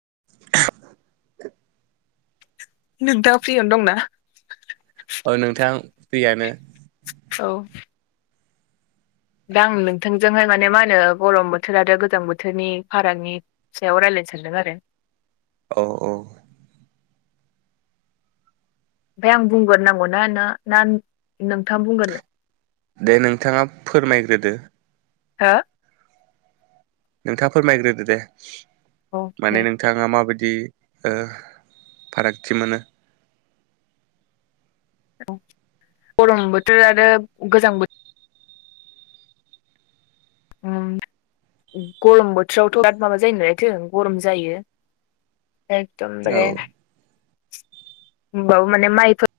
[inaudible] नों दा फ्रिआवनो दंना ओ नोंथां फ्रियानो औ दा आं नोंथांजोंहाय माने मा होनो गरम बोथोर आरो गोजां बोथोरनि फारागनि सायाव रायजलाय आरो औ औ आमफाय आं बुंग्रोनांगौना न ना नोंथांआ बुंगोन दे नोंथांआ फोरमायग्रोदो हो नोंथाआ फोरमायग्रोदो दे औ दे माने नोंथांआ माबादि ओ फारागथि मोनो गरम बोथोर आरो गोजां बो औ गरम बोथोरावथ' बिराद माबा जायो नालायथो गरम जायो औ एकदमबारे होमबाबो माने माइफोर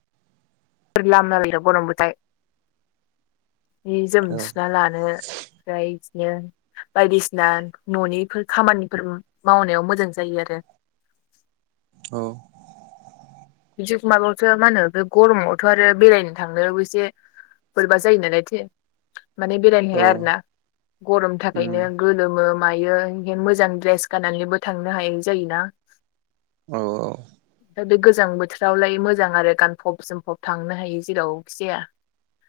फोर लामला बायो गरमबाथाय हि जोम औ सुना लानो ओमफाय बिदिनो बायदिसिना न'निफोर खामानिफोर मावनायाव मोजां जायो आरो [inaudible] ओ थिग माबाआवसो मा होनो बे गरमावथ' आरो बेरायनो थांनोबो एसे बोरैबा जायो नालाय थो माने बेरायनो औ हाया आरोना गरमनि थाखायनो उम गोलोमो मायो मोजां द्रेस गानानैबो थांनो हायै जायोना औ औ मोजां बोथोरावलाय मोजां आरो गानफब जोमफब थांनो हायो जेरावखि जाया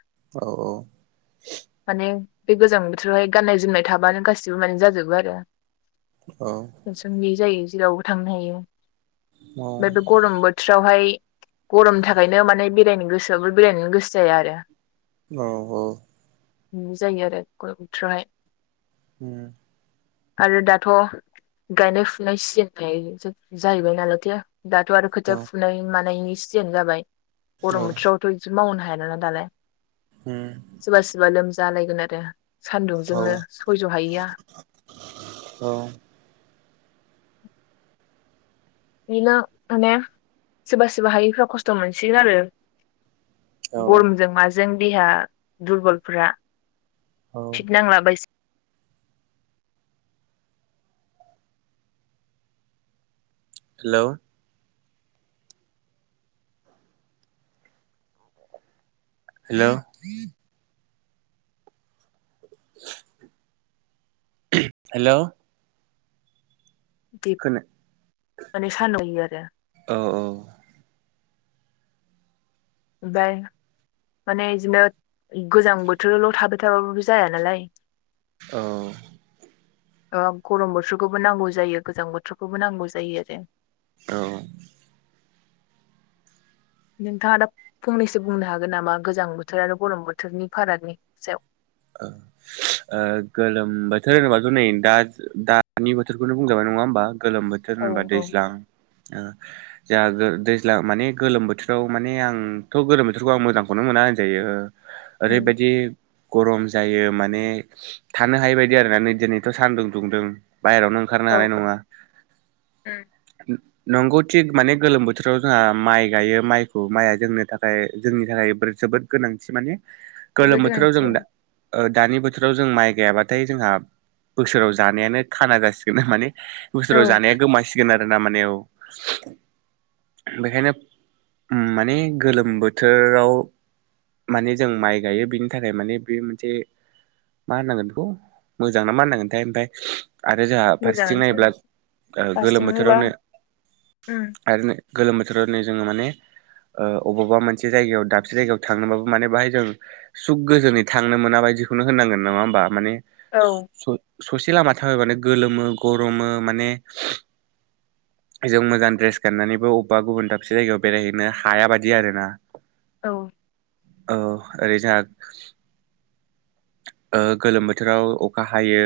औ माने बे गोजां बोथोरावहाय गाननाय जोमनाय थाबानो गासिबो माने जाजोबो आरो औ थेंसन गैयै जायो जेरावबो थांनो हायो आमफाय बे औ गरम बो बावहाय गरमनि थाखायनो माने बेरायनो गोसो जाबाबो बेरायनो गोसो जाया आरो औ औ उम जायो आरो गरम बोथोरावहाय होम आरो दाथ' गायनाय फुनाय सिजेन जाहैबाय नालायथो दाथ' आरो खो थिआ औ फुनाय मानायनि सिजोन जाबाय औ गरम बोथोरावथ' बिदि मावनो हायाानालाय दालाय उम सोरबा सोरबा लोमजालायगोन आरो औ सानदुंजोंनो सयज' हायैआ बिदिनो माने सोरबा सोरबा हायिफ्रा खस्थ' मोनसिगोन आरो औ गरमजों माजों देहा दुरब'लफ्रा औ फिट नांला बायसि हेलौ हेलौ हेलौ खोना माने [unintelligible] आरो औ औ ओमफ्राय माने जेनबनो गोजां बोथोरल थाबाय थाबाबाबो जाया नालाय औ ओ गरम बोथोरखौबो नांगौ जायो गोजां बोथोरखौबो नांगौ जायो आरो औ नोंथाङा दा फंनैसो बुंनो हागोन नामा गोजां बोथोर आरो गरम बोथोरनि फारागनि सायाव ओ गोलोम बोथोर होनोबाथ' नै दा दानि बोथोरखौनो बुंजाबाय नङा होमबा गोलोम बोथोर औ होनबा औ दैज्लां जाहा दैज्लां माने गोलोम बोथोराव माने आंथ' गोलोम बोथोरखौ आं मोजांखौनो मोना [unintelligible] ओ उम ओरैबायदि गरम जायो माने थानो हायै बायदि आरोना नै दिनैथ' सानदुं दुंदों बायेरावनो ओंखारनो औ हानाय नङा उम नंगौ थिग माने गोलोम बोथोराव जोंहा माइ गायो माइखौ माइआ जोंनो थाखाय जोंनि थाखाय बो जोबोद गोनांथि माने जोबोद गोलोम बोथोराव गोनांथि जों दा ओं ओ दानि बोथोराव जों माइ गायाबाथाय जोंहा बोसोराव जानायानो खाना जासिगोन माने औ बोसोराव जानाया गोमासिगोन आरो ना माने औ बेखायनो माने गोलोम बोथोराव माने जों माइ गायो बिनि थाखाय माने बे मोनसे मा होननांगोन बेखौ मोजां ना मा होननांगोनथाय ओमफ्राय आरो जोंहा फारसेथिं मोजाङानोसै नायोब्ला ओ गोलोम फारसेथिंनिबा बोथोरावनो उम आरो गोलोम बोथोराव नै जोङो माने ओ अबावबा मोनसे जायगायाव दाबसे जायगायाव थांनोबाबो माने बाहाय जों सुख गोजोनै थांनो मोना बायदिखौनो होननांगोन नङा होमबा माने औ ससे लामा थाबायबानो गोलोमो गरमो माने जों मोजां ड्रेस गाननानैबो अबेबा गुबुन दाबसे जायगायाव बेरायहैनो हाया बादि आरो ना औ औ ओरै जा ओ गोलोम बोथोराव अखा हायो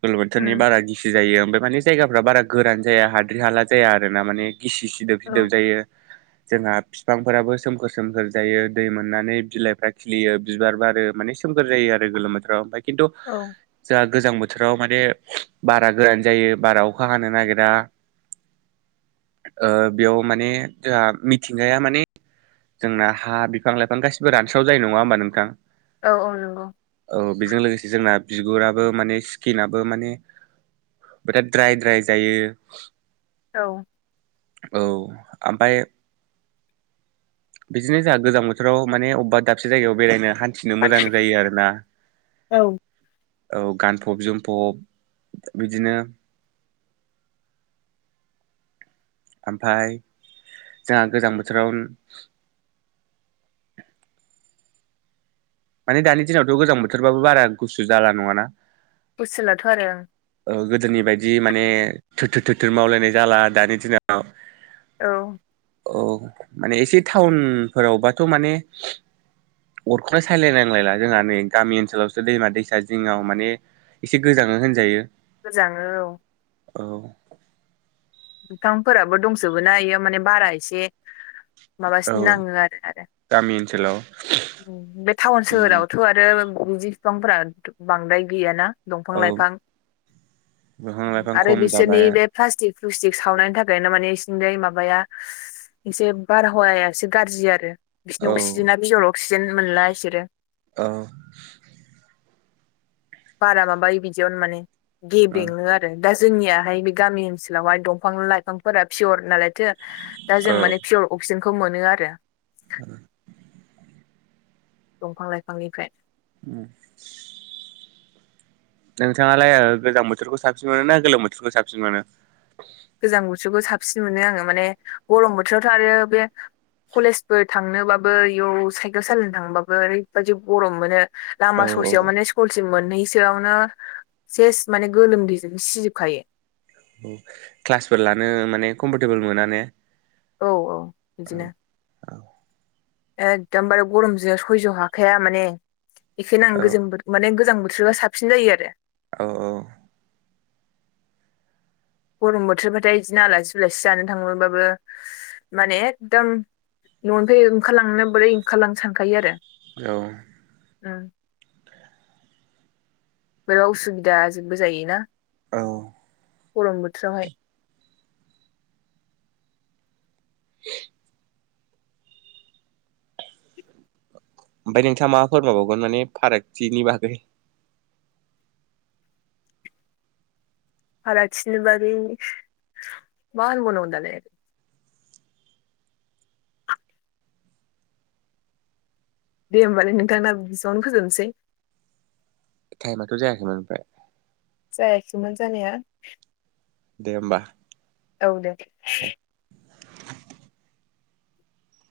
गोलोम बोथोरनि उम बारा गिसु जायो ओमफ्राय माने जायगाफ्रा बारा गोरान जाया हाद्रि हाला जाया आरोना माने गिसि सिदोब औ सिदोब जायो जोंहा बिफांफोराबो सोमखोर सोमखोर जायो दै मोननानै बिलाइफ्रा खिलियो बिबार बारो माने सोमखोर जायो आरो गोलोम बोथोराव बा खिन्थु औ जा गोजां बोथोराव माने बारा गोरान जायो बारा अखा हानो नागिरा ओ बेयाव माने जोंहा मिथिंगाया माने जोंना हा बिफां लाइफां गासिबो रानस्राव जायो नङा होमबा नों औ औ नंगौ औ बेजों लोगोसे जोंना बिगुराबो माने सिकिनाबो माने ओमफ्राय ड्राय ड्राय जायो औ औ ओमफ्राय बिदिनो जोंहा गोजां बोथोराव माने अबेबा दाबसे जायगायाव बेरायनो हान्थिनो मोजां जायो आरोना औ औ गानफब जोमफब बिदिनो [inaudible] ओमफाय जोंहा गोजां बोथोराव [inaudible] माने दानि दिनावथ' गोजां बोथोरबाबो बारा गुसु जाला नङाना गुसु जालाथ' आरो ओ गोदोनि बायदि माने थोर थोर मावलायनाय जाला दानि दिनाव औ औ माने एसे टाउनफोरावबाथ' माने अरखौनो सायलायनांलायला जोंहा नै गामि ओनसोलावसो दैमा दैसा जिङाव माने एसे गोजाङो होनजायो गोजाङो औ औ दंथांफोराबो दंजोबो ना इयो माने बारा एसे औ माबासिनो नाङो आरो आरो गामि ओनसोलाव बे टाउन उम सोहोरावथ' आरो बिदि बिफांफोरा बांद्राय गैयाना दंफां औ लाइफां बिफां लाइफां आरो खम बिसोरनि जाबाय बे प्लास्टिक प्लुस्टिक सावनायनि थाखायनो माने इसिनि जाय माबाया इसे बारहावाया एसे गाज्रि आरो बिसोरनि औ अक्सिजेना बिजर अक्सिजेन मोनला बिसोरो औ बारा माबायो बिदियावनो माने औ गेबेङो आरो दा जोंनियाहाय बे गामि ओनसोलावहाय दंफां लाइफांफोरा पियर नालाय माथो दा जों माने पियर अक्सिजेनखौ मोनो आरो औ दंफां लाइफांनिफ्राय उम नोंथाङालाय गोजां बोथोरखौ साबसिन मोनो ना गोलोम बोथोरखौ साबसिन मोनो गोजां बोथोरखौ साबसिन मोनो आङो माने गरम बोथोरावथ' आरो बे कलेजफोर थांनोबाबो इयाव साइकेल सालायनो थांबाबो ओरैबादि गरम मोनो लामा औ ससेयाव औ माने स्कुलसिम मोन नैसोआवनो सेस माने गोलोमदैजों सिजोबखायो क्लासफोर लानो माने कमफर्टेबोल मोना ने औ औ बिदिनो औ औ एकदमबारे गरमजों सयज' हाखाया माने बेखायनो औ आं गोजां माने गोजां बो साबसिन जायो आरो औ औ गरम बोथोरबाथाय बिदिनो आलासि उलासि जानो थाङोब बाबो माने एकदम न'निफ्राय ओंखारलांनो बोरै ओंखारलांनो सानखायो आरो औ औ बोरैबा उसुबिदाजोंबो जायोना औ गरम बोथोरावहाय [inaudible] ओमफ्राय नोंथाङा मा फोरमायबावगोन माने फारागथिनि बागै फारागथिनि बागै मा होनबाव नांगौ दालाय दे होमबालाय नोंथां एसेबांनो फोजोबसै टाइमाथ' जायाखैमोन ओमफ्राय जायाखैमोन जानाय दे होमबा औ दे